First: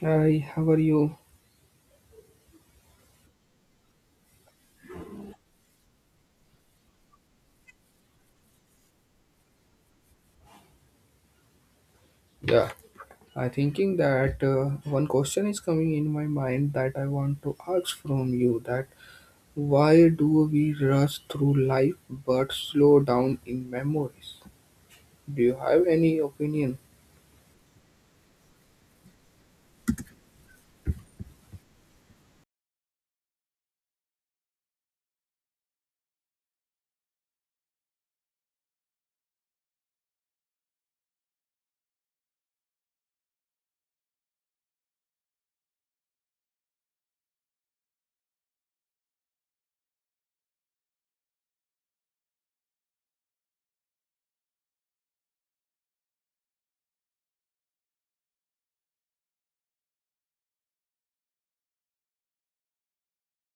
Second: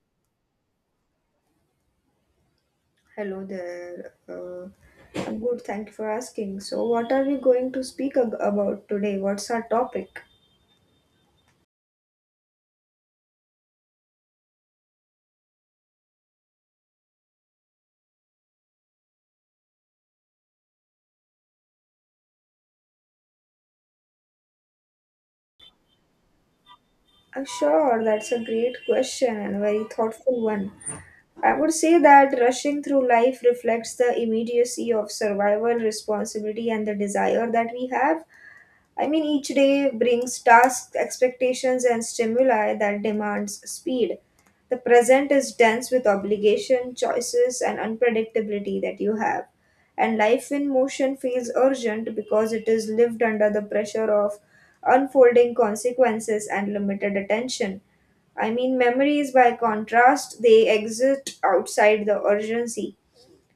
Hi, how are you? Hello there. I'm good. Thank you for asking. So, what are we going to speak about today? What's our topic? Yeah, I thinking that one question is coming in my mind that I want to ask from you that why do we rush through life but slow down in memories? Do you have any opinion? Sure, that's a great question and a very thoughtful one. I would say that rushing through life reflects the immediacy of survival, responsibility, and the desire that we have. I mean, each day brings tasks, expectations, and stimuli that demands speed. The present is dense with obligation, choices, and unpredictability that you have. And life in motion feels urgent because it is lived under the pressure of unfolding consequences and limited attention. I mean, memories, by contrast, they exist outside the urgency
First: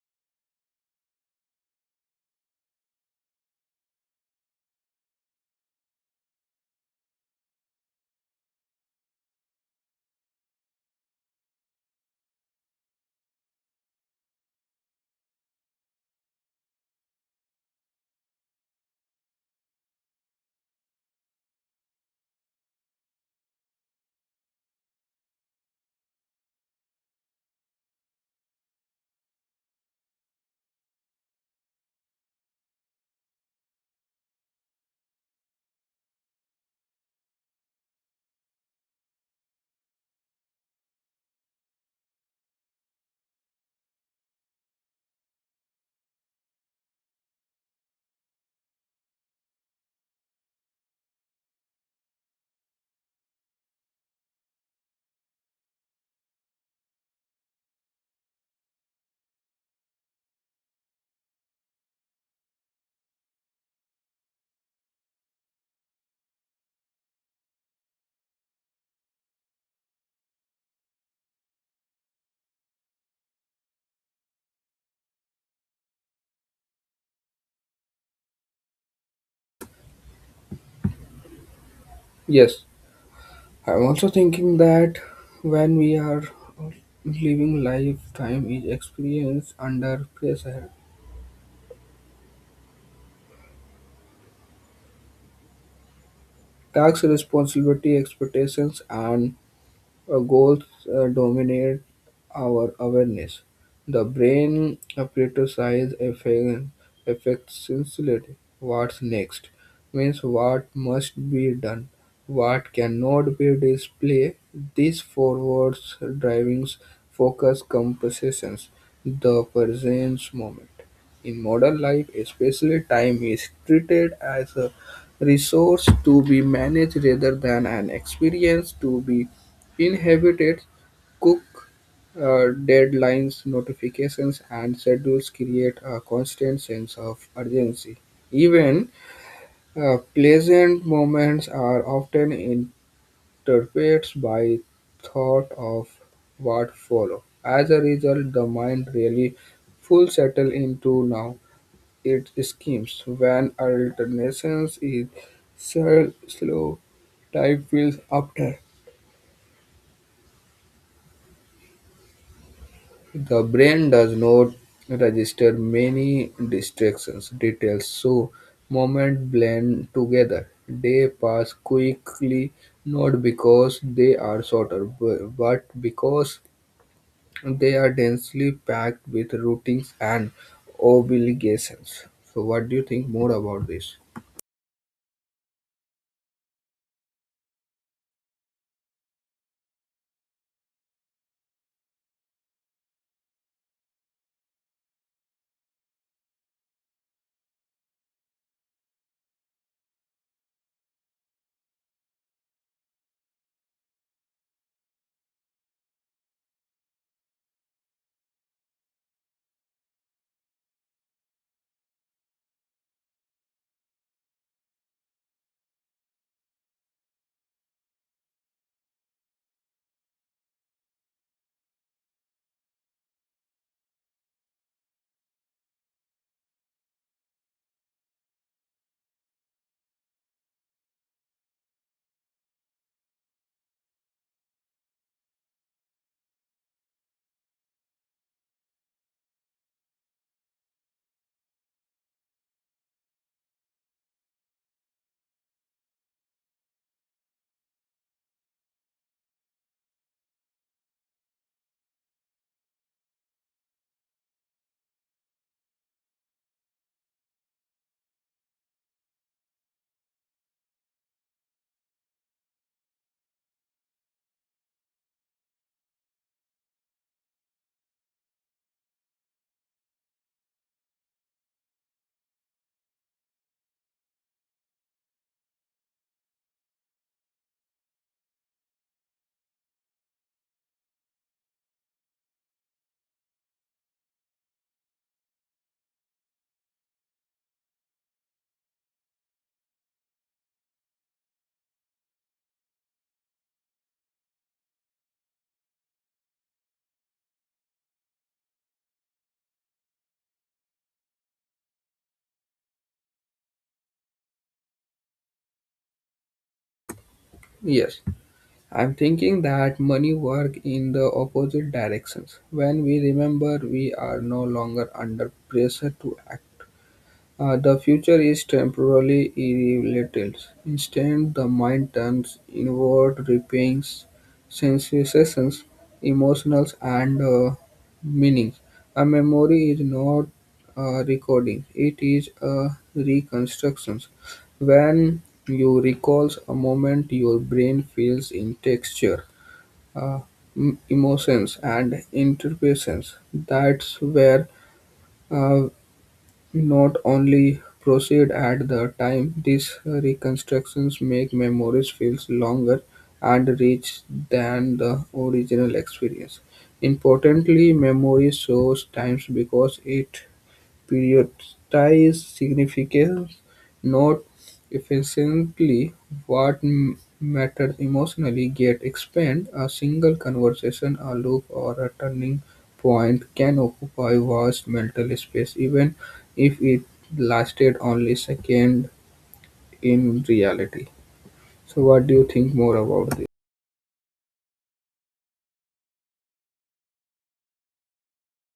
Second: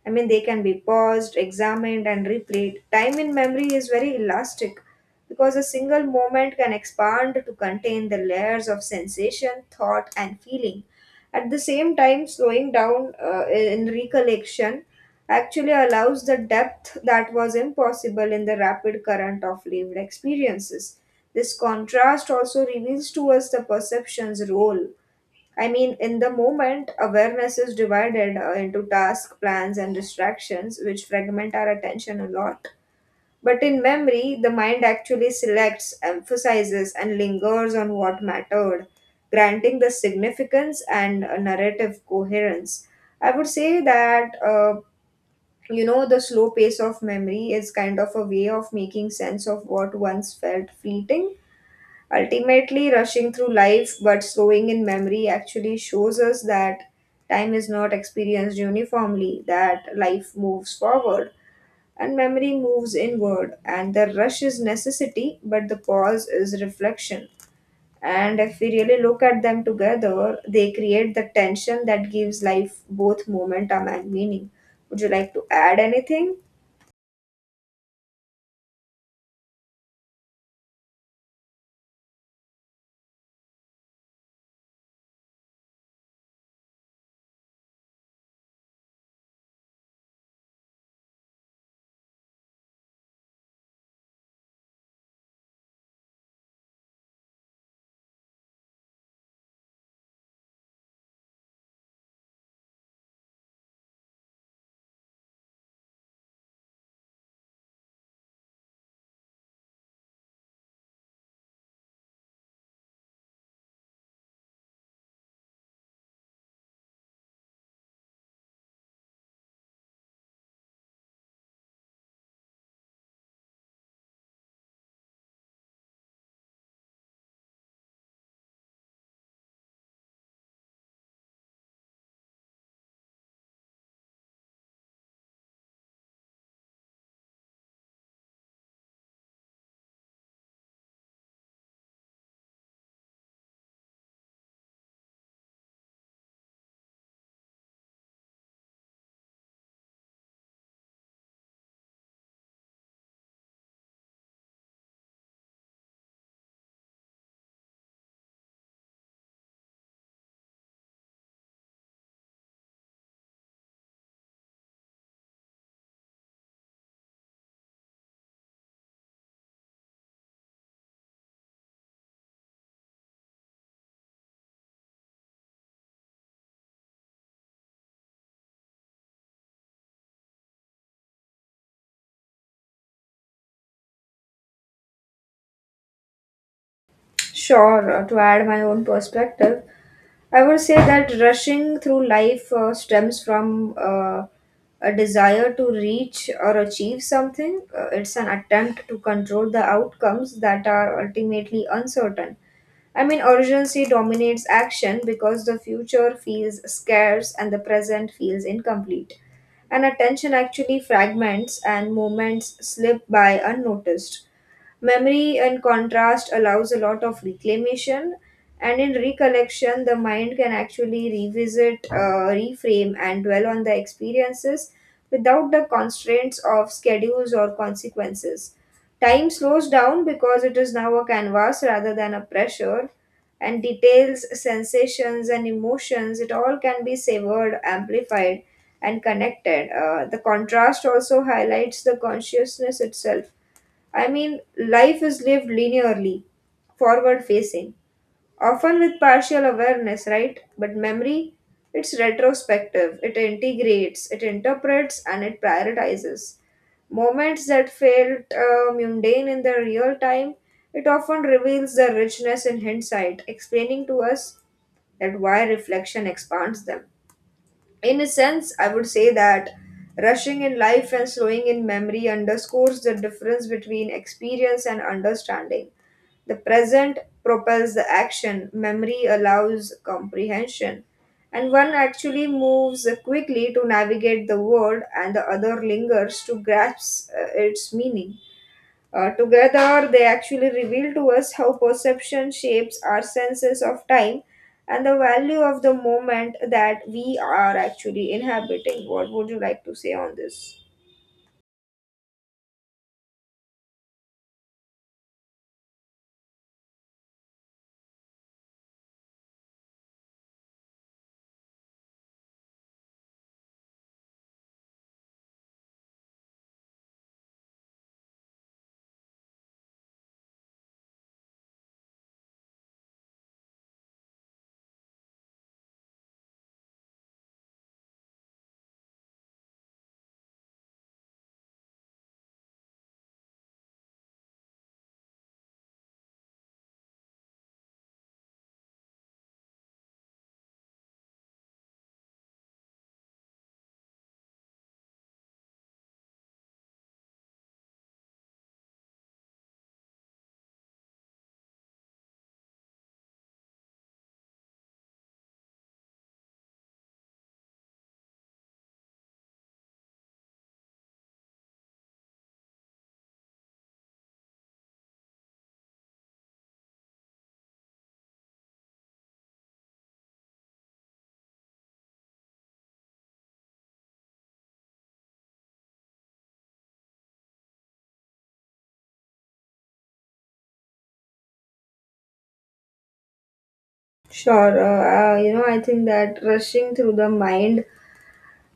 I mean, they can be paused, examined, and replayed. Time in memory is very elastic because a single moment can expand to contain the layers of sensation, thought, and feeling. At the same time, slowing down in recollection actually allows the depth that was impossible in the rapid current of lived experiences. This contrast also reveals to us the perception's role. I mean, in the moment, awareness is divided into task, plans, and distractions, which fragment our attention a lot. But in memory, the mind actually selects, emphasizes, and lingers on what mattered, granting the significance and a narrative coherence. I would say that, the slow pace of memory is kind of a way of making sense of what once felt fleeting. Ultimately, rushing through life but slowing in memory actually shows us that time is not experienced uniformly, that life moves forward and memory moves inward, and the rush is necessity, but the pause is reflection. And if we really look at them together, they create the tension that gives life both momentum and meaning. Would you like to add anything? Yes, I'm also thinking that when we are living life, time is experienced under pressure, tax responsibility, expectations, and goals dominate our awareness. The brain prioritizes effectively what's next, means what must be done, what cannot be displayed. These forwards drivings focus compositions, the present moment. In modern life, especially time is treated as a resource to be managed rather than an experience to be inhibited. Cook deadlines, notifications, and schedules create a constant sense of urgency. Even pleasant moments are often interrupted by thought of what follow. As a result, the mind really full settle into now its schemes. When alternations is slow, time feels after. The brain does not register many distractions details, so moments blend together. They pass quickly, not because they are shorter, but because they are densely packed with routines and obligations. So, what do you think more about this? Sure, to add my own perspective. I would say that rushing through life stems from a desire to reach or achieve something. It's an attempt to control the outcomes that are ultimately uncertain. I mean, urgency dominates action because the future feels scarce and the present feels incomplete. And attention actually fragments and moments slip by unnoticed. Memory, in contrast, allows a lot of reclamation, and in recollection, the mind can actually revisit, reframe, and dwell on the experiences without the constraints of schedules or consequences. Time slows down because it is now a canvas rather than a pressure, and details, sensations, and emotions, it all can be savored, amplified, and connected. The contrast also highlights the consciousness itself. I mean, life is lived linearly, forward facing, often with partial awareness, right? But memory, it's retrospective, it integrates, it interprets, and it prioritizes. Moments that felt mundane in the real time, it often reveals their richness in hindsight, explaining to us that why reflection expands them. In a sense, I would say that rushing in life and slowing in memory underscores the difference between experience and understanding. The present propels the action, memory allows comprehension, and one actually moves quickly to navigate the world, and the other lingers to grasp its meaning. Together, they actually reveal to us how perception shapes our senses of time and the value of the moment that we are actually inhabiting. What would you like to say on this? Yes, I'm thinking that money work in the opposite directions. When we remember, we are no longer under pressure to act. The future is temporally irrelevant. Instead, the mind turns inward, repaying sensations, emotions, and meanings. A memory is not a recording, it is a reconstruction. When you recall a moment, your brain feels in texture, uh, emotions, and interpretations. That's where uh, not only proceed at the time, these reconstructions make memories feel longer and rich than the original experience. Importantly, memory shows times because it periodizes significance. Note efficiently what matters emotionally get explained; a single conversation, a look, or a turning point can occupy vast mental space even if it lasted only second in reality. So what do you think more about this? Sure. You know, I think that rushing through the mind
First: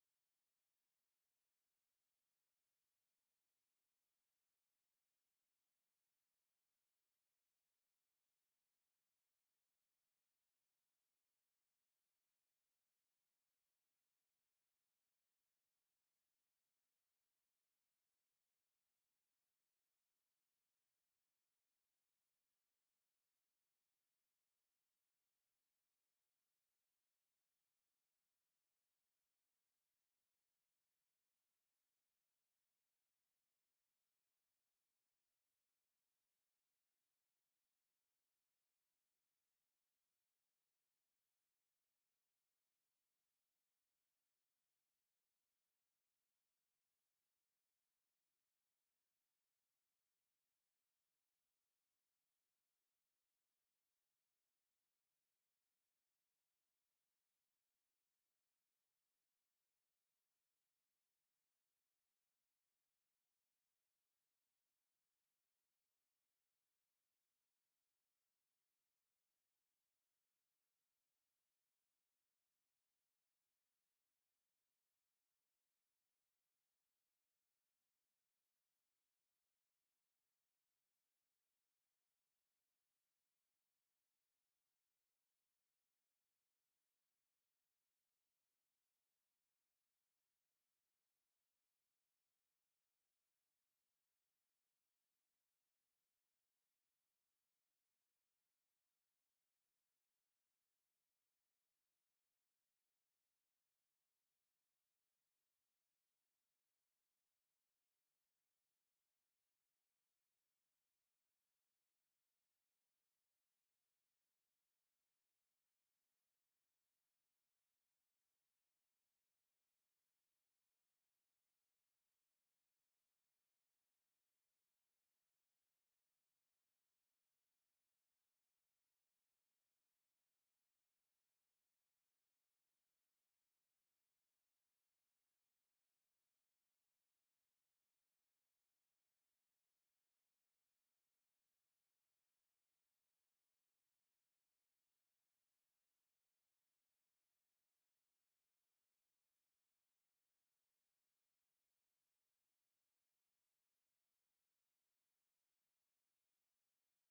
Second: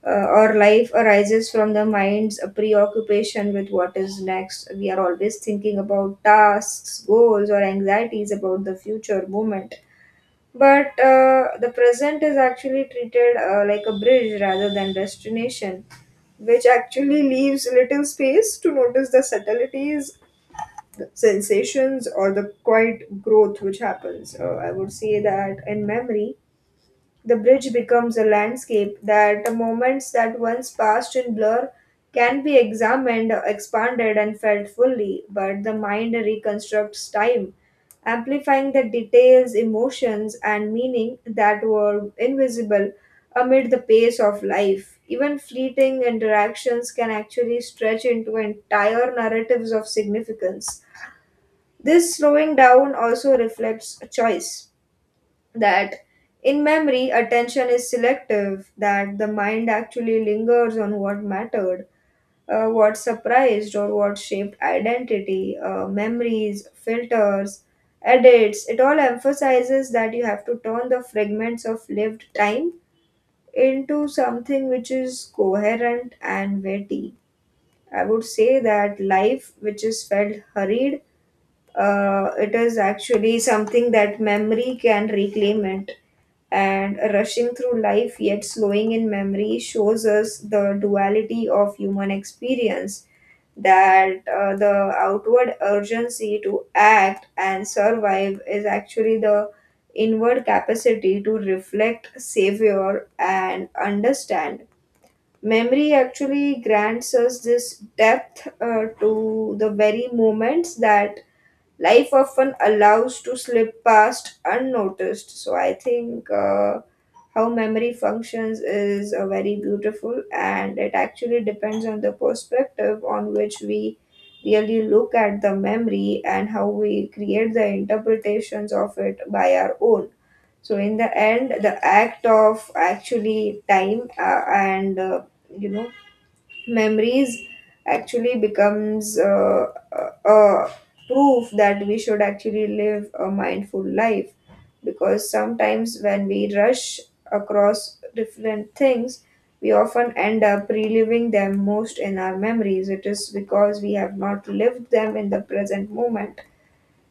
or life arises from the mind's preoccupation with what is next. We are always thinking about tasks, goals, or anxieties about the future moment. But the present is actually treated like a bridge rather than destination, which actually leaves little space to notice the subtleties, the sensations, or the quiet growth which happens. I would say that in memory, the bridge becomes a landscape that moments that once passed in blur can be examined, expanded, and felt fully, but the mind reconstructs time, amplifying the details, emotions, and meaning that were invisible amid the pace of life. Even fleeting interactions can actually stretch into entire narratives of significance. This slowing down also reflects a choice that in memory attention is selective that the mind actually lingers on what mattered what surprised or what shaped identity memories filters edits it all emphasizes that you have to turn the fragments of lived time into something which is coherent and weighty. I would say that life which is felt hurried, it is actually something that memory can reclaim it, and rushing through life yet slowing in memory shows us the duality of human experience, that the outward urgency to act and survive is actually the inward capacity to reflect savor and understand. Memory actually grants us this depth to the very moments that life often allows to slip past unnoticed. So I think how memory functions is very beautiful, and it actually depends on the perspective on which we really look at the memory and how we create the interpretations of it by our own. So in the end, the act of actually time uh, and uh, you know memories actually becomes uh, uh, proof that we should actually live a mindful life, because sometimes when we rush across different things, we often end up reliving them most in our memories. It is because we have not lived them in the present moment.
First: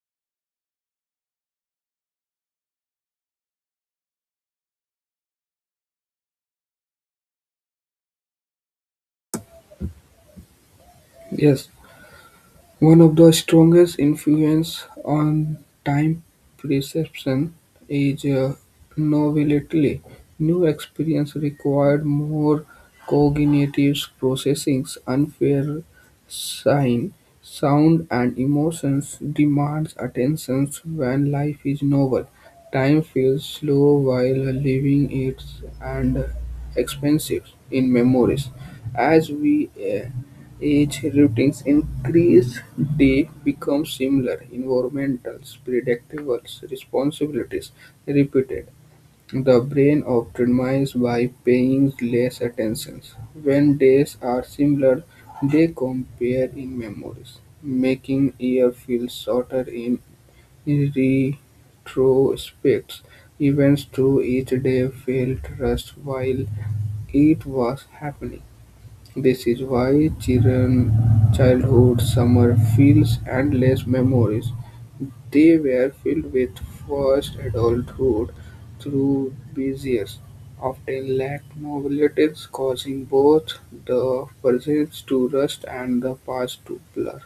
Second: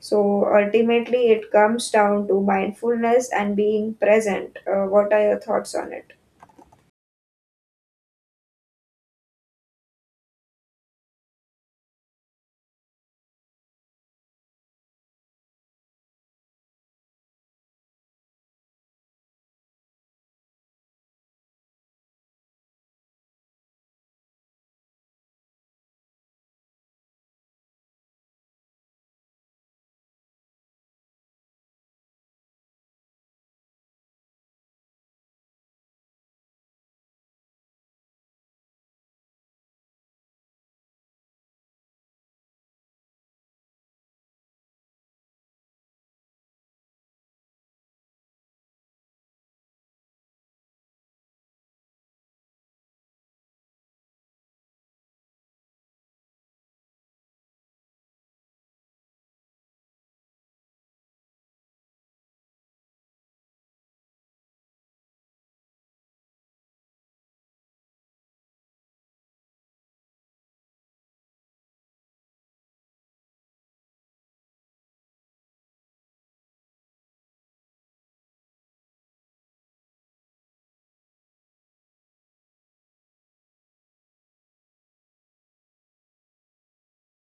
So ultimately it comes down to mindfulness and being present. What are your thoughts on it? Yes, one of the strongest influences on time perception is novelty. New experience required more cognitive processing, unfair sign, sound, and emotions demands attention when life is novel. Time feels slow while living it and expensive in memories. As we age, routines increase, they become similar, environmentals, predictables, responsibilities repeated. The brain optimizes by paying less attention. When days are similar, they compare in memories, making year feel shorter in retrospect. Events through each day felt rushed while it was happening. This is why children childhood summer feels endless memories. They were filled with first adulthood through busier, often lack novelties, causing both the present to rust and the past to blur.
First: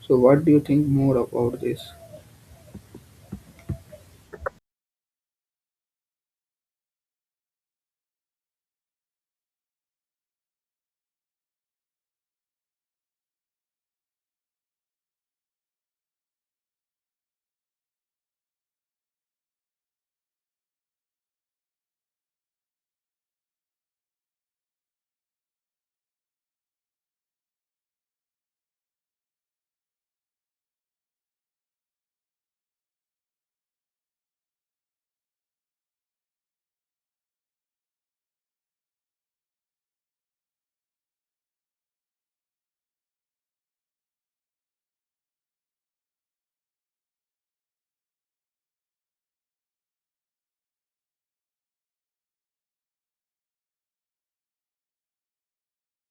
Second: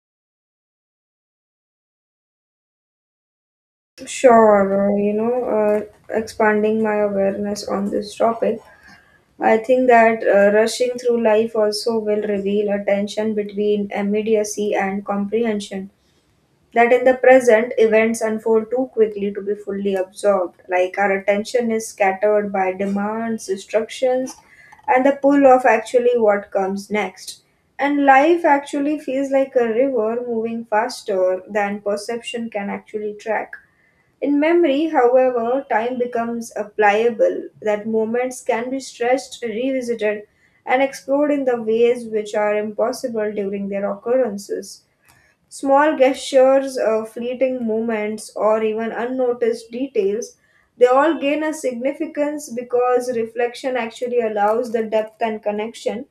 So, what do you think more about this? Sure, you know, expanding my awareness on this topic, I think that rushing through life also will reveal a tension between immediacy and comprehension. That in the present, events unfold too quickly to be fully absorbed. Like our attention is scattered by demands, instructions, and the pull of actually what comes next. And life actually feels like a river moving faster than perception can actually track. In memory, however, time becomes a pliable, that moments can be stretched, revisited, and explored in the ways which are impossible during their occurrences. Small gestures, fleeting moments, or even unnoticed details, they all gain a significance because reflection actually allows the depth and connection,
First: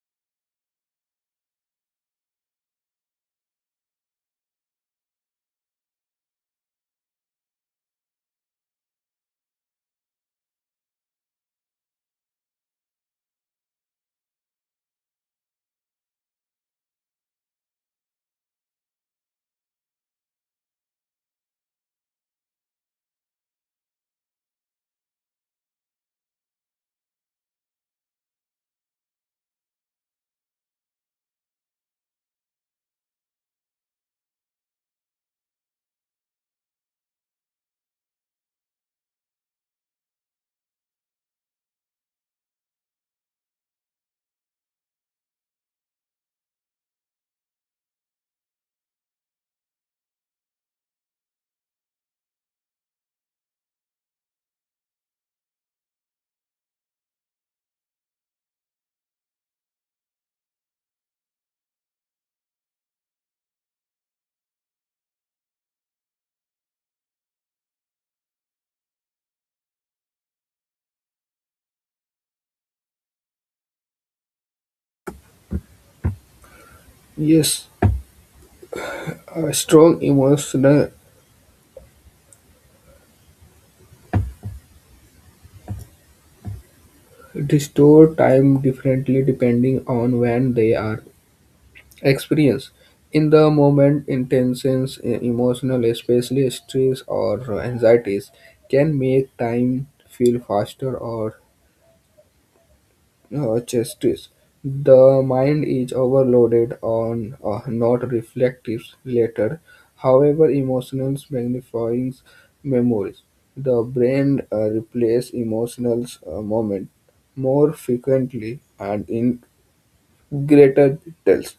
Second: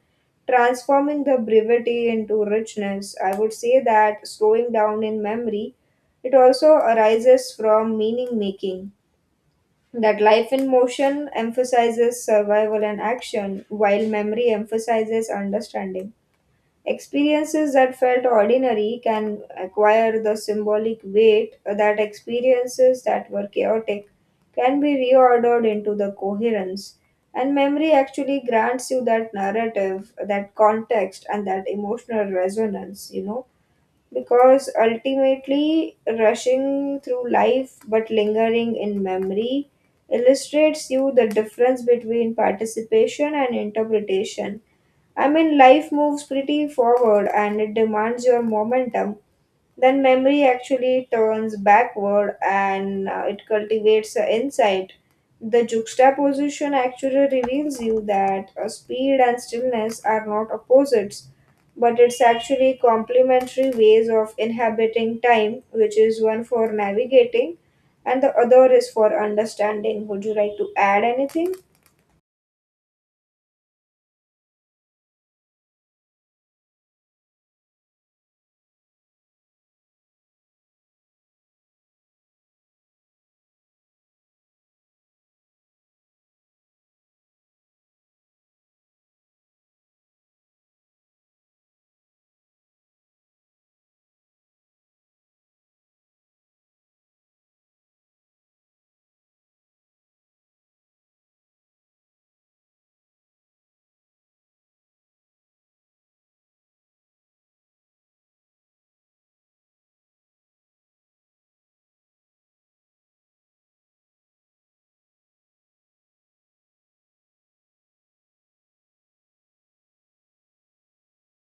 transforming the brevity into richness. I would say that slowing down in memory, it also arises from meaning making. That life in motion emphasizes survival and action, while memory emphasizes understanding. Experiences that felt ordinary can acquire the symbolic weight that experiences that were chaotic can be reordered into the coherence. And memory actually grants you that narrative, that context, and that emotional resonance, you know, because ultimately rushing through life but lingering in memory illustrates you the difference between participation and interpretation. I mean, life moves pretty forward and it demands your momentum. Then memory actually turns backward and it cultivates insight. The juxtaposition actually reveals you that speed and stillness are not opposites, but it's actually complementary ways of inhabiting time, which is one for navigating and the other is for understanding. Would you like to add anything? Yes, a strong emotional distort time differently depending on when they are experience in the moment intense emotional especially stress or anxieties can make time feel faster or chesty. The mind is overloaded on not reflective later. However emotions magnifying memories, the brain replaces emotional moment more frequently and in greater details.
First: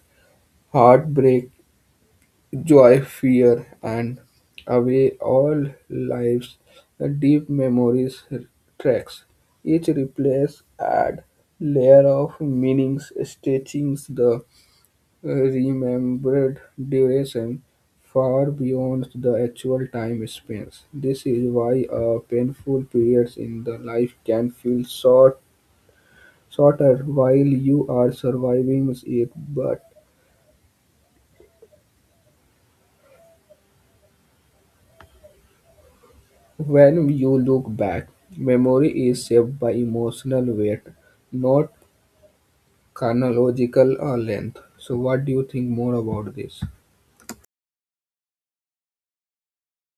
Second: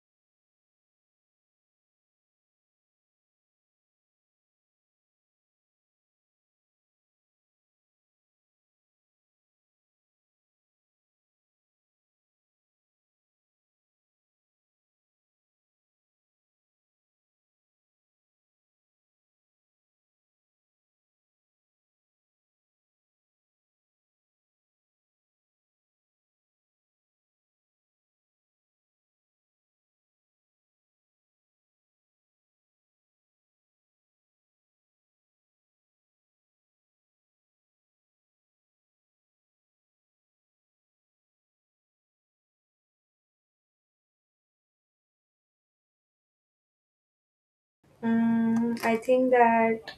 Heartbreak, joy, fear, and away all lives, deep memories tracks. Each replace add layer of meanings, stretching the remembered duration far beyond the actual time spans. This is why a painful periods in the life can feel short, shorter while you are surviving it, but when you look back, memory is shaped by emotional weight, not chronological length. So, what do you think more about this? Mm, I think that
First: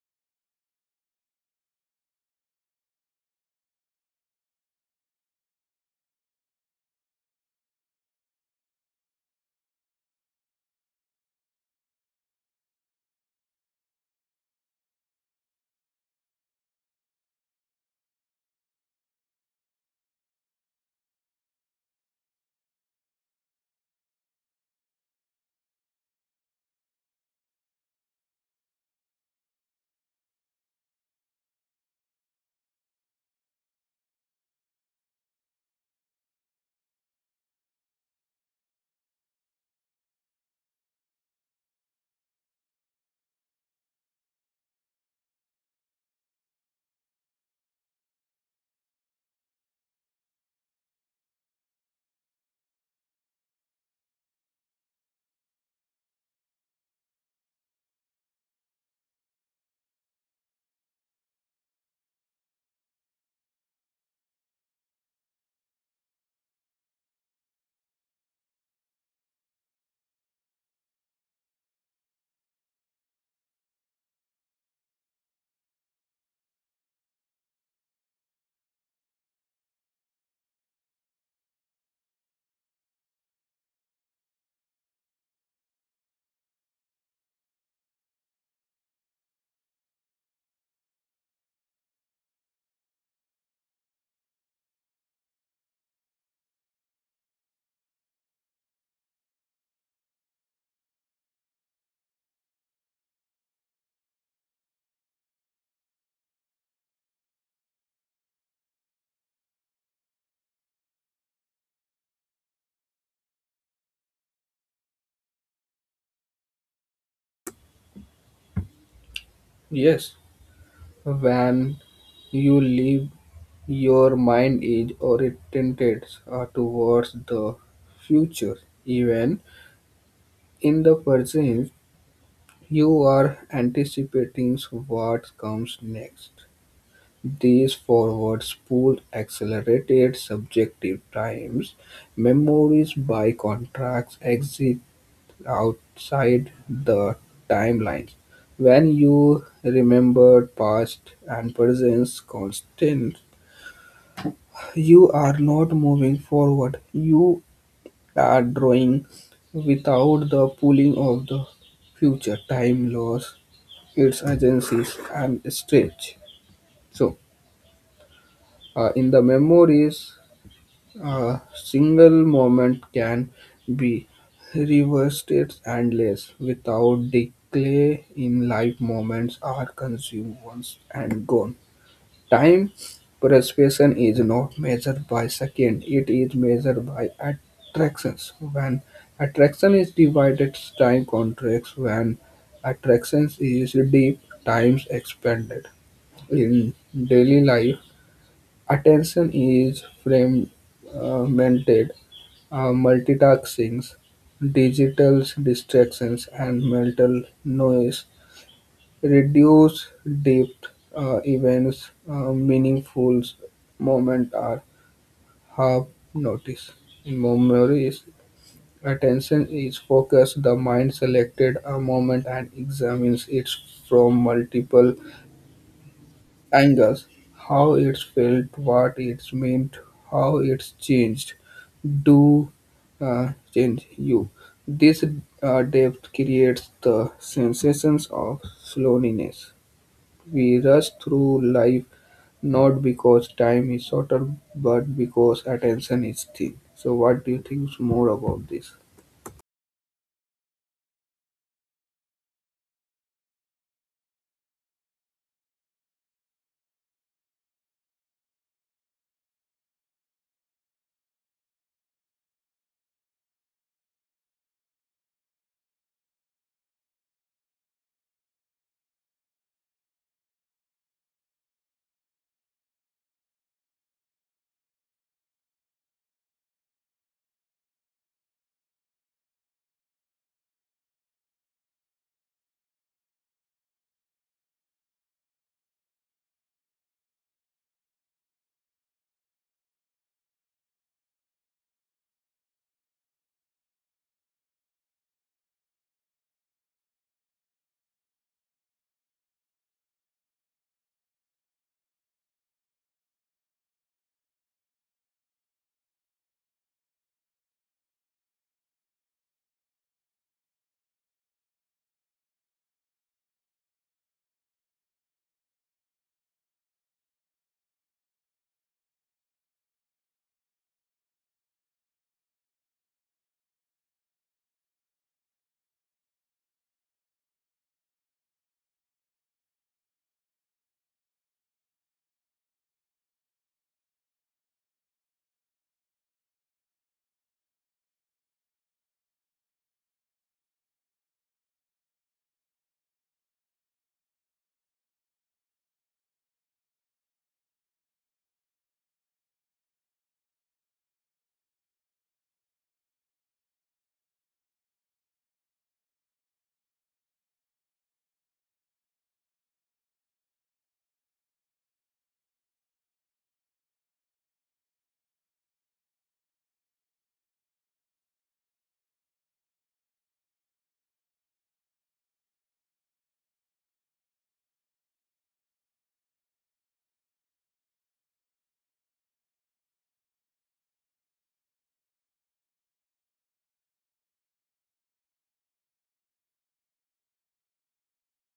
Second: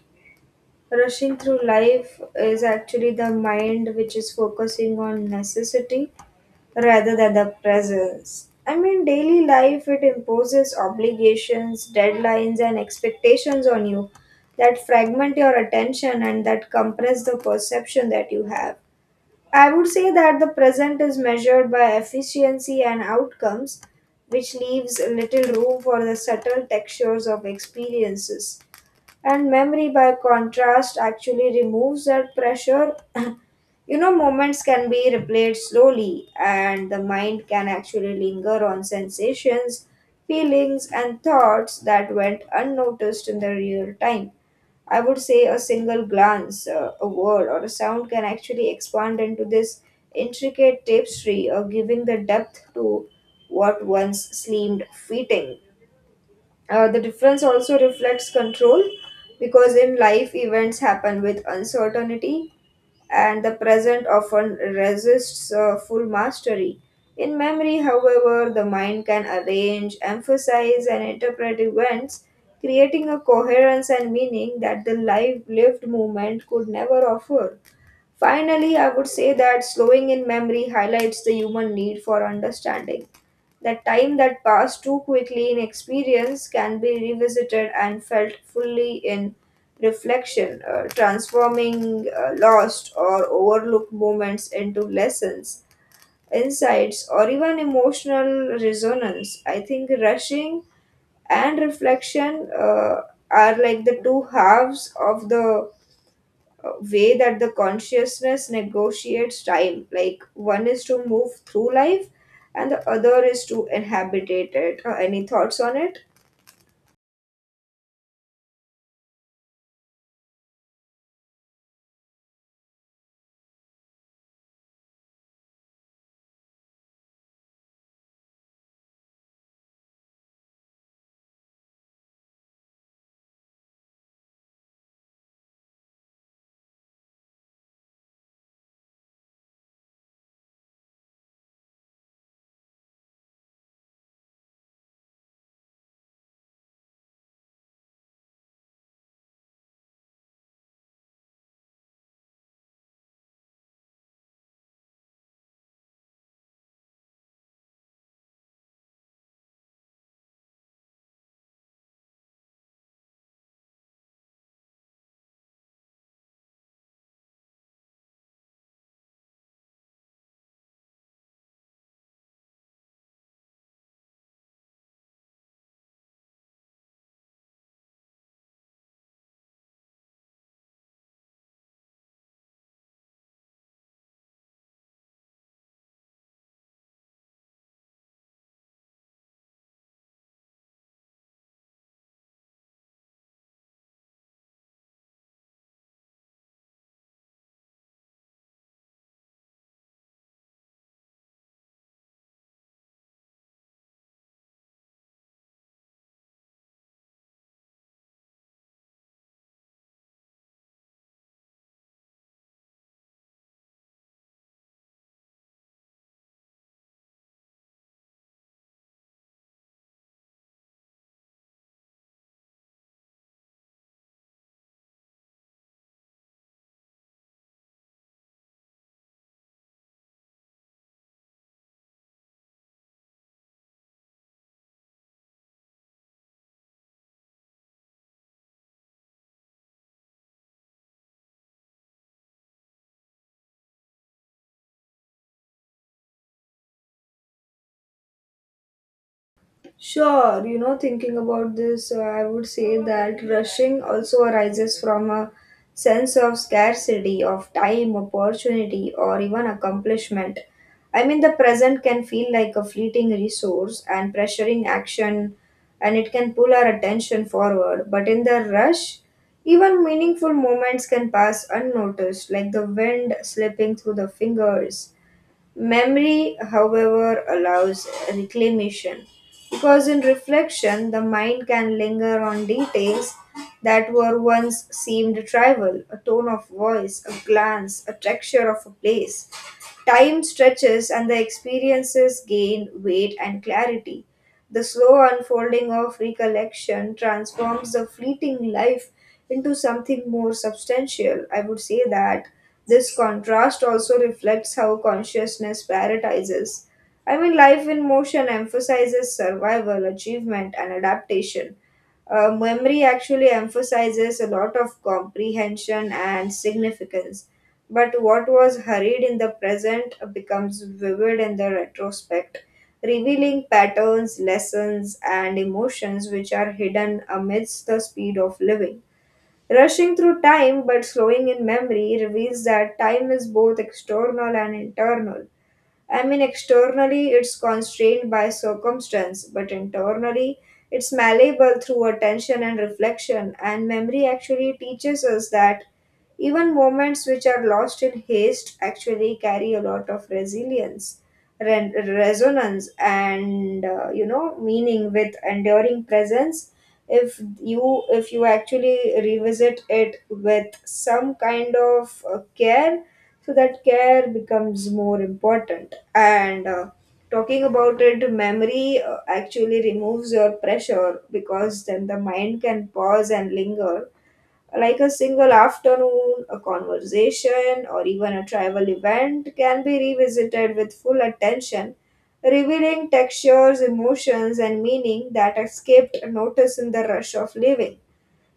rushing through life is actually the mind which is focusing on necessity rather than the presence. I mean, daily life it imposes obligations, deadlines, and expectations on you that fragment your attention and that compress the perception that you have. I would say that the present is measured by efficiency and outcomes, which leaves little room for the subtle textures of experiences. And memory, by contrast, actually removes that pressure. You know, moments can be replayed slowly, and the mind can actually linger on sensations, feelings, and thoughts that went unnoticed in the real time. I would say a single glance, a word, or a sound can actually expand into this intricate tapestry, giving the depth to what once seemed fleeting. The difference also reflects control because in life events happen with uncertainty and the present often resists full mastery. In memory, however, the mind can arrange, emphasize, and interpret events, creating a coherence and meaning that the life lived moment could never offer. Finally, I would say that slowing in memory highlights the human need for understanding. The time that passed too quickly in experience can be revisited and felt fully in reflection, transforming lost or overlooked moments into lessons, insights, or even emotional resonance. I think rushing and reflection are like the two halves of the way that the consciousness negotiates time. Like one is to move through life, and the other is to inhabitate it. Any thoughts on it? Yes, when you live, your mind is oriented towards the future. Even in the present, you are anticipating what comes next. These forward spool accelerated subjective times memories by contrast exist outside the timelines. When you remember past and present constant, you are not moving forward. You are drawing without the pulling of the future. Time loss its agencies and stretch. So, in the memories, a single moment can be reversed endless without decay in life. Moments are consumed once and gone. Time perception is not measured by second, it is measured by attractions. When attraction is divided, time contracts. When attraction is deep, time expanded. In daily life, attention is fragmented multitasking, digital distractions, and mental noise reduce deep events. Meaningful moments are half noticed. In memories, attention is focused. The mind selected a moment and examines it from multiple angles, how it's felt, what it's meant, how it's changed, do change you. This depth creates the sensations of slowness. We rush through life not because time is shorter, but because attention is thin. So, what do you think more about this? Sure, you know, thinking about this, I would say that rushing also arises from a sense of scarcity of time, opportunity, or even accomplishment. I mean, the present can feel like a fleeting resource and pressuring action, and it can pull our attention forward. But in the rush, even meaningful moments can pass unnoticed, like the wind slipping through the fingers. Memory, however, allows reclamation because in reflection the mind can linger on details that were once seemed trivial, a tone of voice, a glance, a texture of a place. Time stretches and the experiences gain weight and clarity. The slow unfolding of recollection transforms the fleeting life into something more substantial. I would say that this contrast also reflects how consciousness prioritizes. I mean, life in motion emphasizes survival, achievement, and adaptation, memory actually emphasizes a lot of comprehension and significance, but what was hurried in the present becomes vivid in the retrospect, revealing patterns, lessons, and emotions which are hidden amidst the speed of living. Rushing through time but slowing in memory reveals that time is both external and internal. I mean, externally it's constrained by circumstance, but internally it's malleable through attention and reflection. And memory actually teaches us that even moments which are lost in haste actually carry a lot of resilience, resonance, and meaning with enduring presence. If you actually revisit it with some kind of care, so that care becomes more important and talking about it, memory actually removes your pressure because then the mind can pause and linger. Like a single afternoon, a conversation, or even a travel event can be revisited with full attention, revealing textures, emotions, and meaning that escaped notice in the rush of living.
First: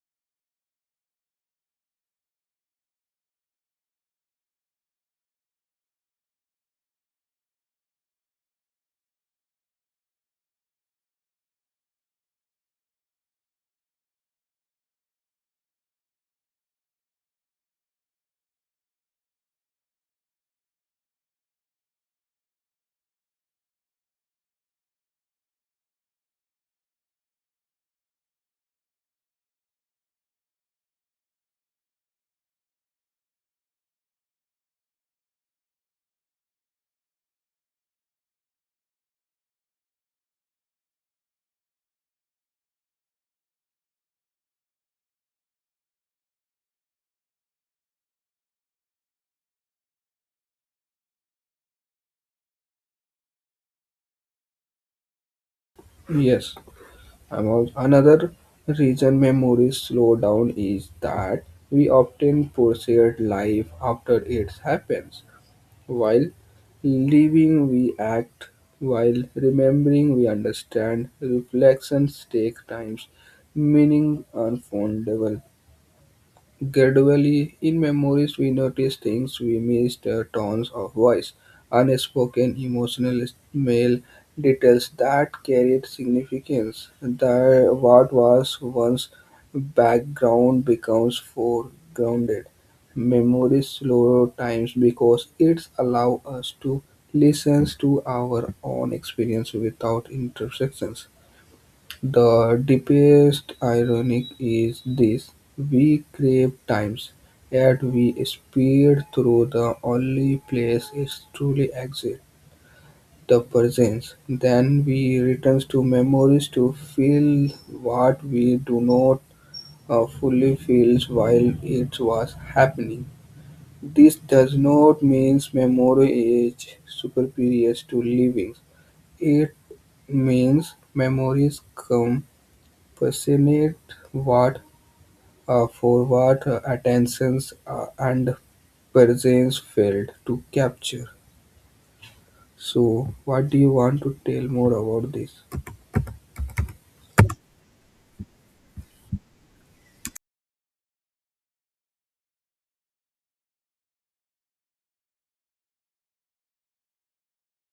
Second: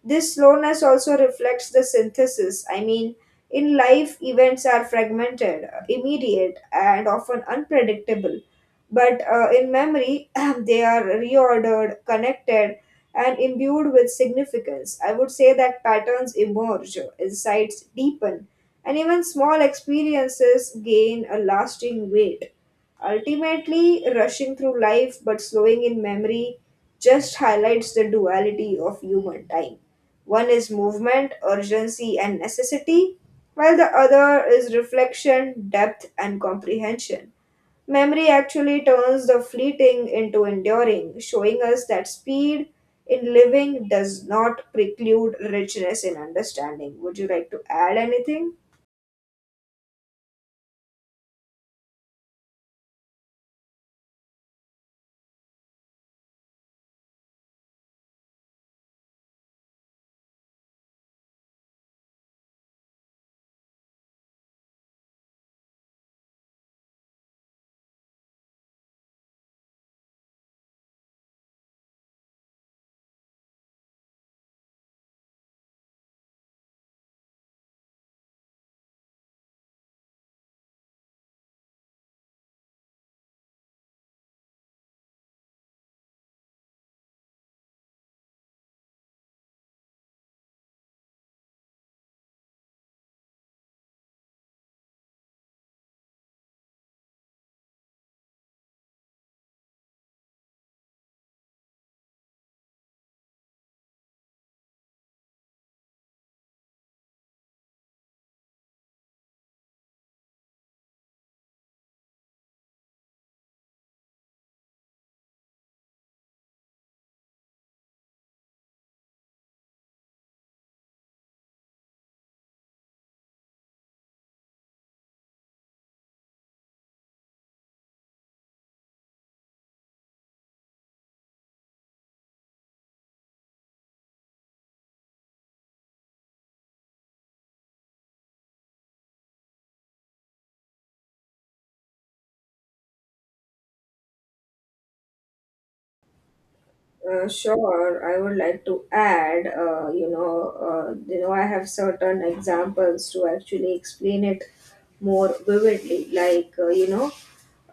This slowness also reflects the synthesis. I mean, in life, events are fragmented, immediate, and often unpredictable. But in memory, they are reordered, connected, and imbued with significance. I would say that patterns emerge, insights deepen, and even small experiences gain a lasting weight. Ultimately, rushing through life but slowing in memory just highlights the duality of human time. One is movement, urgency, and necessity, while the other is reflection, depth, and comprehension. Memory actually turns the fleeting into enduring, showing us that speed in living does not preclude richness in understanding. Would you like to add anything? Yes. Among another reason memories slow down is that we often process life after it happens. While living, we act. While remembering, we understand. Reflections take time. Meaning unfoldable. Gradually, in memories, we notice things we missed, tones of voice, unspoken emotional mail details that carried significance. The, what was once background becomes foregrounded. Memories slow times because it allows us to listen to our own experience without interruptions. The deepest ironic is this: we crave times, yet we speed through the only place it truly exists, the present. Then we return to memories to feel what we do not fully feel while it was happening. This does not mean memory is superior to living. It means memories come passionate what for forward attention and presence failed to capture. So, what do you want to tell more about this? Sure, I would like to add, I have certain examples to actually explain it more vividly. Like, you know,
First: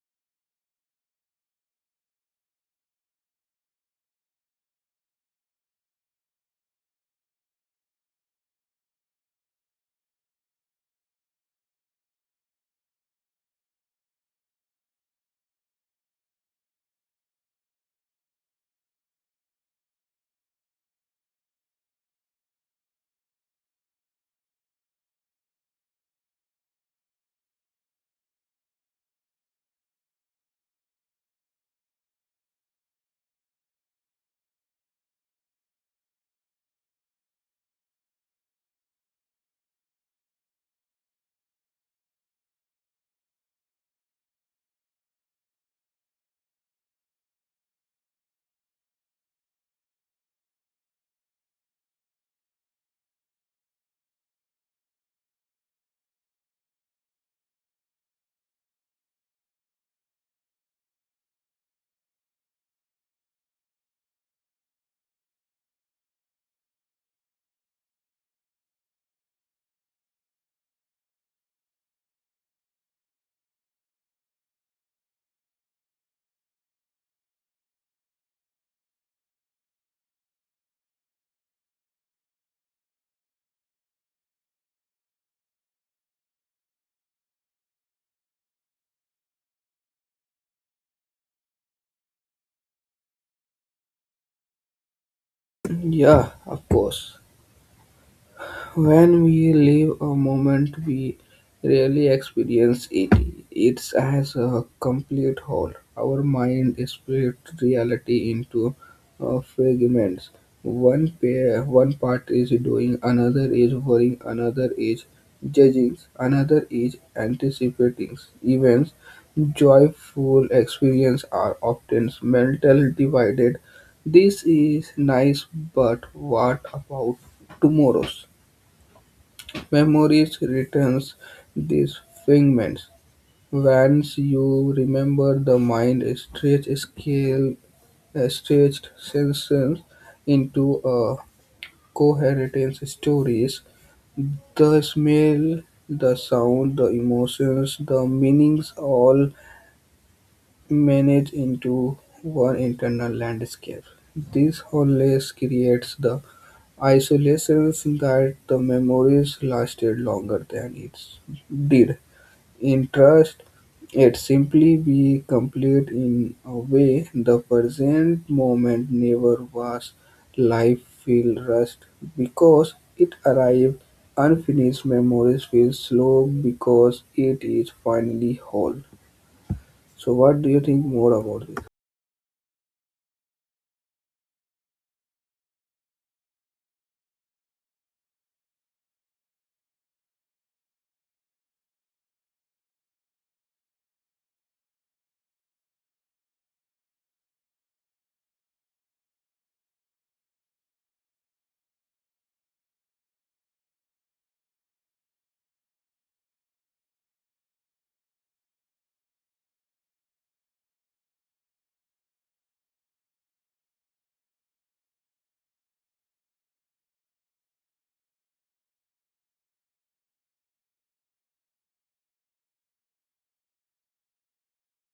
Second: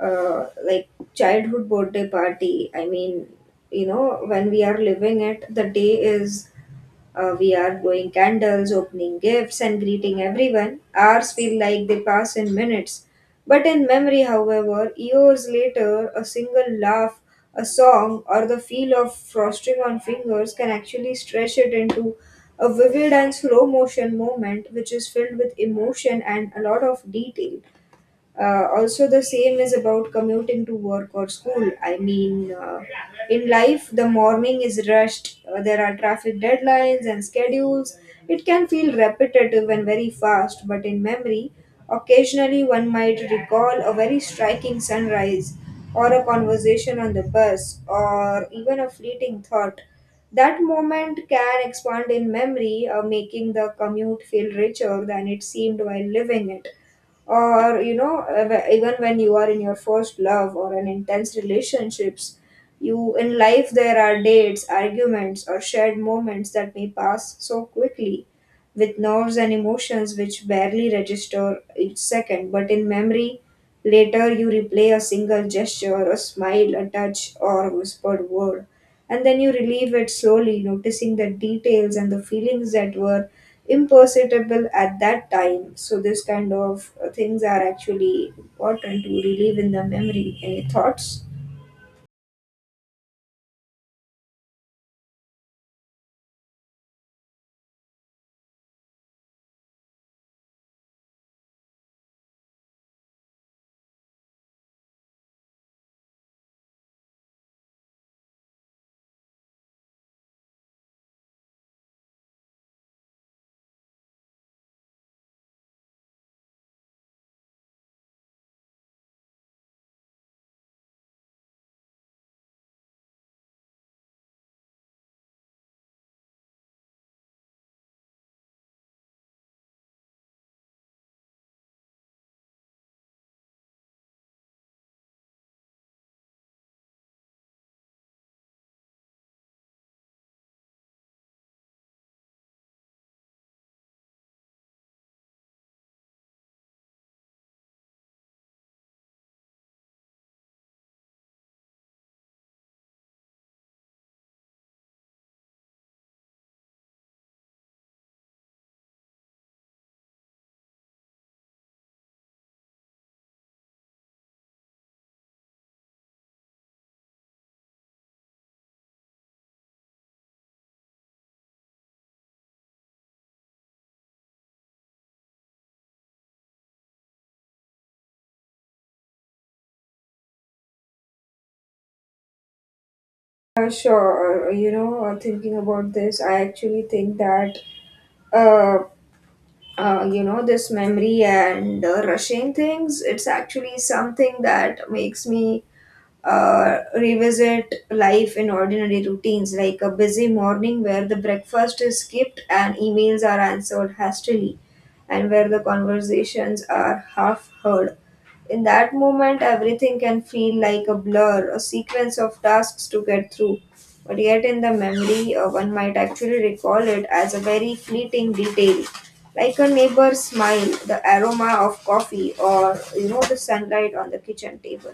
like childhood birthday party. I mean, when we are living it, the day is we are blowing candles, opening gifts, and greeting everyone. Hours feel like they pass in minutes. But in memory, however, years later, a single laugh, a song, or the feel of frosting on fingers can actually stretch it into a vivid and slow motion moment which is filled with emotion and a lot of detail. Also, the same is about commuting to work or school. In life, the morning is rushed. There are traffic deadlines and schedules. It can feel repetitive and very fast, but in memory, occasionally one might recall a very striking sunrise, or a conversation on the bus, or even a fleeting thought. That moment can expand in memory, making the commute feel richer than it seemed while living it. Or even when you are in your first love or an intense relationships, you in life there are dates, arguments, or shared moments that may pass so quickly with nerves and emotions which barely register each second, but in memory, later you replay a single gesture, a smile, a touch, or a whispered word, and then you relieve it slowly, noticing the details and the feelings that were imperceptible at that time. So, this kind of things are actually important to relieve in the memory. Any thoughts? Yeah, of course. When we live a moment, we really experience it. It's as a complete whole. Our mind splits reality into fragments. One pair, one part is doing, another is worrying, another is judging, another is anticipating events. Joyful experience are often mentally divided. This is nice, but what about tomorrow's? Memories returns these fragments. Once you remember, the mind stretches scale, stretched senses into a coherent stories. The smell, the sound, the emotions, the meanings all manage into one internal landscape. This wholeness creates the isolations that the memories lasted longer than it did. Interest it simply be complete in a way the present moment never was. Life feel rushed because it arrived unfinished. Memories feel slow because it is finally whole. So what do you think more about this? Sure, thinking about this, I actually think that. Um, uh, you know, this memory and rushing things, it's actually something that makes me revisit life in ordinary routines, like a busy morning where the breakfast is skipped and emails are answered hastily, and where the conversations are half heard. In that moment, everything can feel like a blur, a sequence of tasks to get through. But yet, in the memory, one might actually recall it as a very fleeting detail, like a neighbor's smile, the aroma of coffee, or the sunlight on the kitchen table.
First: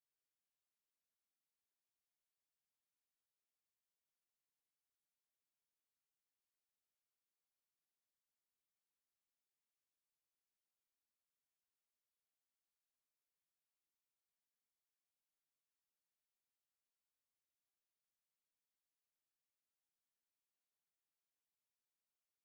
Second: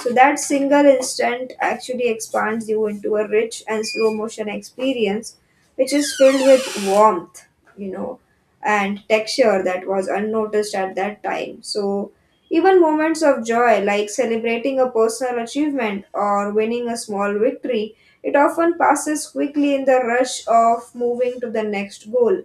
So that single instant actually expands you into a rich and slow motion experience, which is filled with warmth, you know, and texture that was unnoticed at that time. So even moments of joy, like celebrating a personal achievement or winning a small victory, it often passes quickly in the rush of moving to the next goal.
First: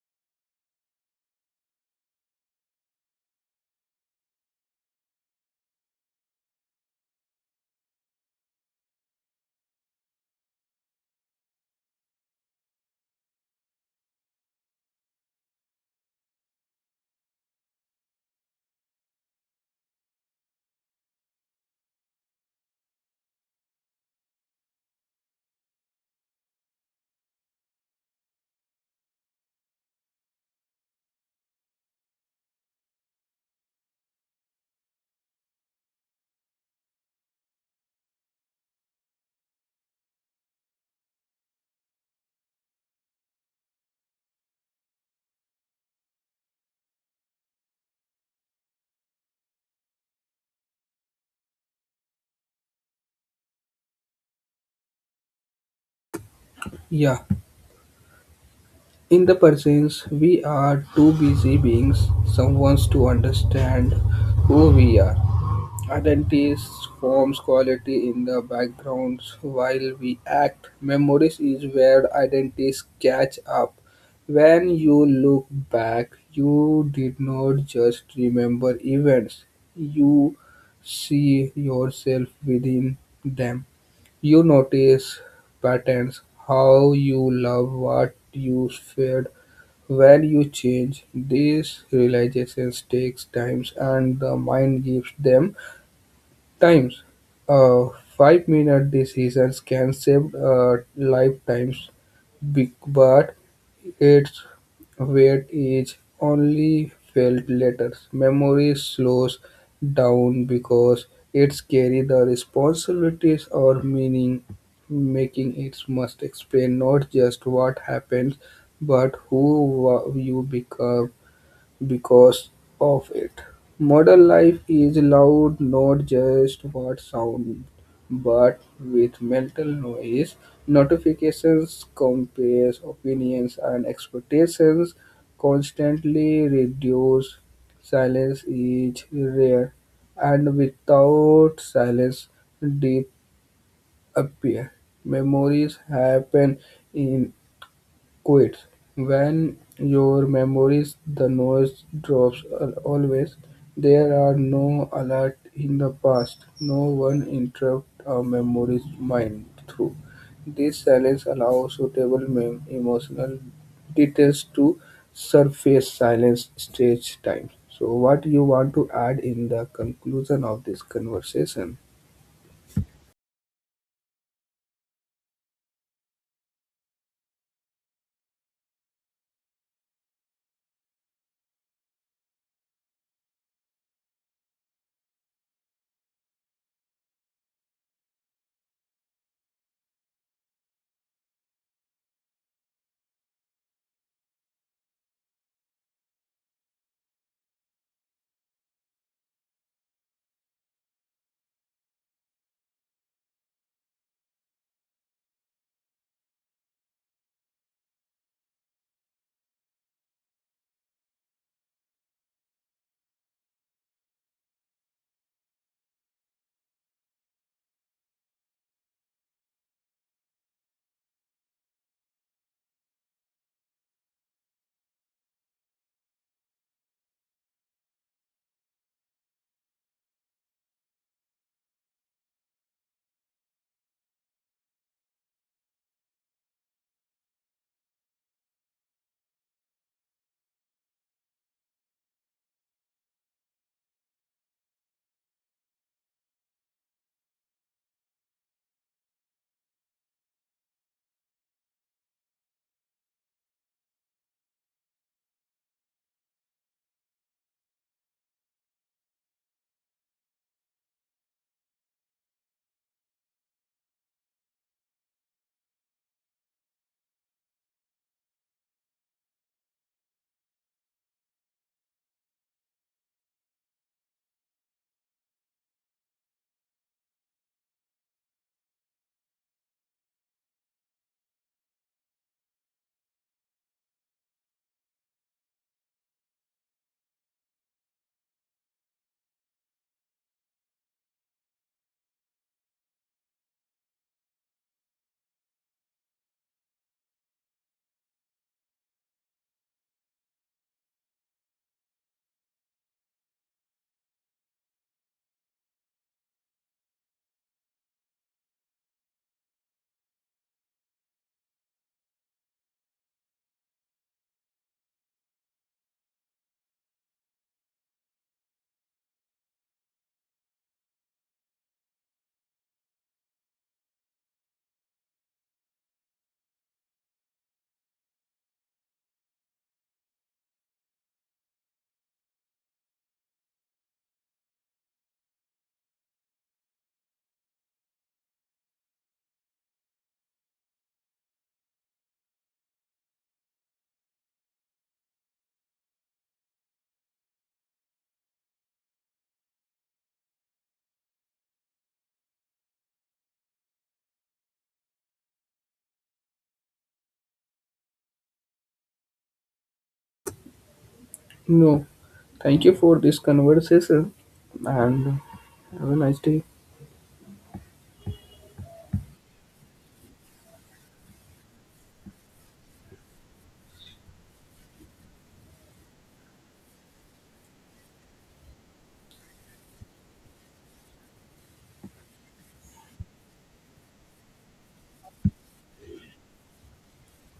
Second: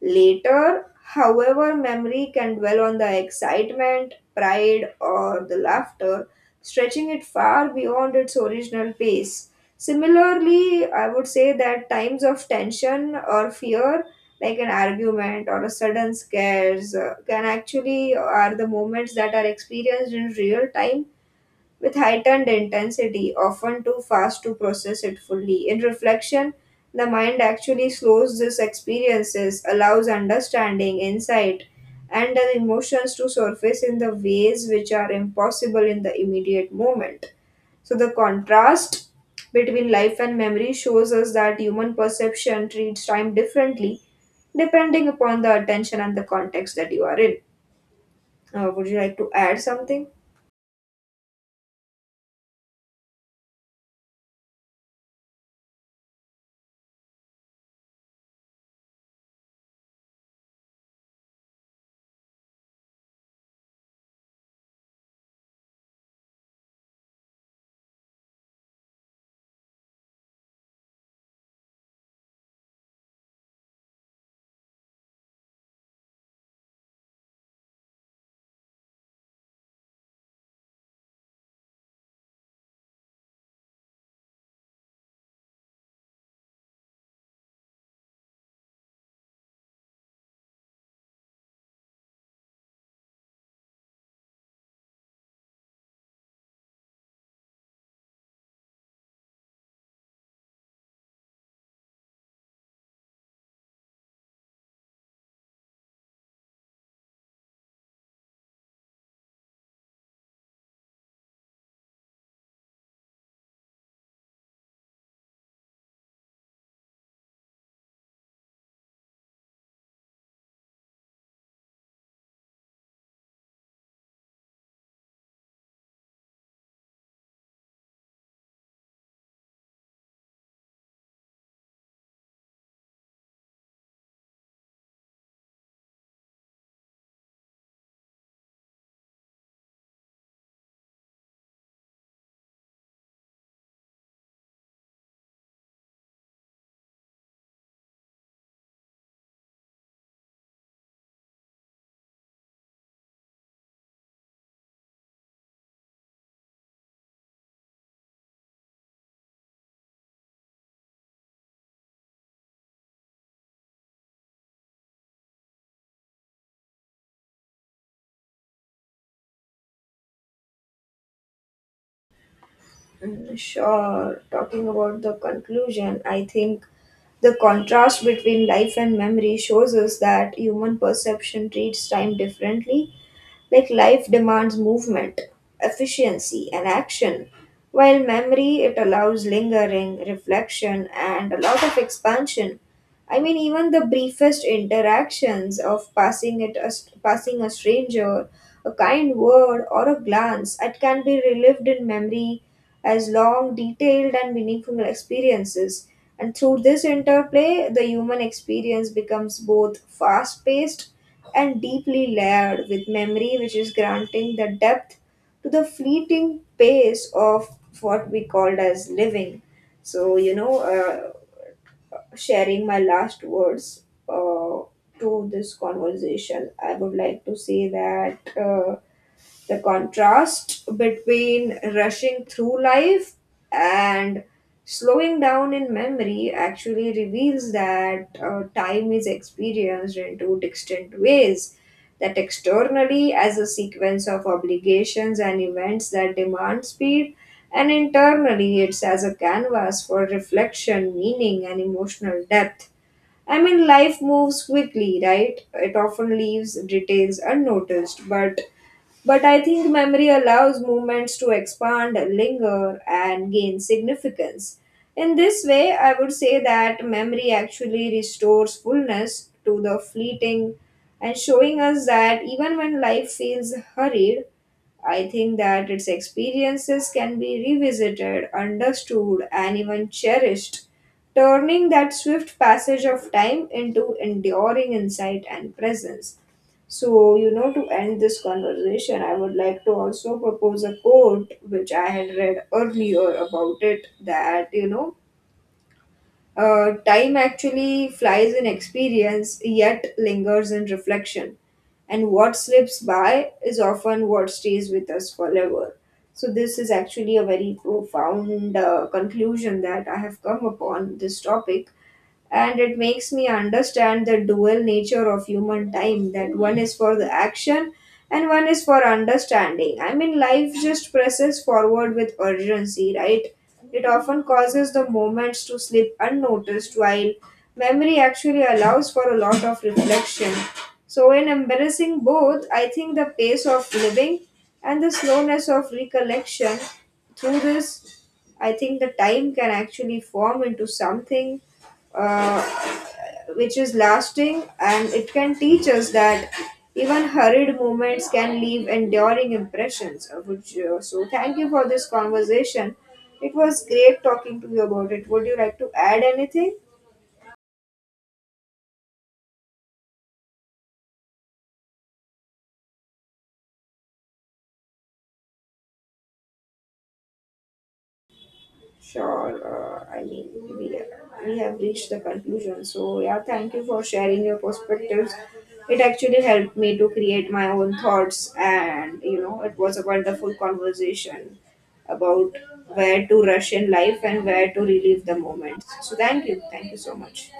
Later, however, memory can dwell on the excitement, pride, or the laughter, stretching it far beyond its original pace. Similarly, I would say that times of tension or fear, like an argument or a sudden scares, can actually are the moments that are experienced in real time with heightened intensity, often too fast to process it fully. In reflection, the mind actually slows these experiences, allows understanding, insight, and the emotions to surface in the ways which are impossible in the immediate moment. So, the contrast between life and memory shows us that human perception treats time differently depending upon the attention and the context that you are in. Would you like to add something? Yeah, in the presence we are too busy beings someone's to understand who we are. Identity forms quality in the backgrounds while we act. Memories is where identities catch up. When you look back, you did not just remember events, you see yourself within them. You notice patterns, how you love what you feared, when you change. These realizations takes time and the mind gives them times. Uh, five-minute decisions can save lifetimes, but its weight is only felt later. Memory slows down because it's carry the responsibilities or meaning making. It must explain not just what happens but you become because of it. Modern life is loud not just what sound but with mental noise, notifications, compares, opinions and expectations constantly reduce. Silence is rare and without silence deep appear. Memories happen in quits. When your memories the noise drops always. There are no alert in the past. No one interrupt a memory's mind through. This silence allows suitable emotional details to surface silence stage time. So what you want to add in the conclusion of this conversation? Mm, sure. Talking about the conclusion, I think the contrast between life and memory shows us that human perception treats time differently. Like life demands movement, efficiency, and action, while memory it allows lingering, reflection, and a lot of expansion. I mean, even the briefest interactions of passing a stranger, a kind word, or a glance, it can be relived in memory as long, detailed, and meaningful experiences. And through this interplay, the human experience becomes both fast paced and deeply layered with memory, which is granting the depth to the fleeting pace of what we called as living. So, sharing my last words uh, to this conversation, I would like to say that. The contrast between rushing through life and slowing down in memory actually reveals that time is experienced in two distinct ways, that externally as a sequence of obligations and events that demand speed, and internally it's as a canvas for reflection, meaning, and emotional depth. I mean, life moves quickly, right? It often leaves details unnoticed, but I think memory allows movements to expand, linger, and gain significance. In this way, I would say that memory actually restores fullness to the fleeting and showing us that even when life feels hurried, I think that its experiences can be revisited, understood, and even cherished, turning that swift passage of time into enduring insight and presence. So, to end this conversation, I would like to also propose a quote which I had read earlier about it, that, time actually flies in experience, yet lingers in reflection. And what slips by is often what stays with us forever. So, this is actually a very profound conclusion that I have come upon this topic, and it makes me understand the dual nature of human time, that one is for the action and one is for understanding. I mean, life just presses forward with urgency, right? It often causes the moments to slip unnoticed, while memory actually allows for a lot of reflection. So in embracing both, I think the pace of living and the slowness of recollection, through this, I think the time can actually form into something uh, which is lasting, and it can teach us that even hurried moments can leave enduring impressions so thank you for this conversation. It was great talking to you about it. Would you like to add anything? No. Thank you for this conversation and have a nice day. Sure, I mean, we have reached the conclusion. So, yeah, thank you for sharing your perspectives. It actually helped me to create my own thoughts, and it was a wonderful conversation about where to rush in life and where to relive the moment. So, thank you. Thank you so much.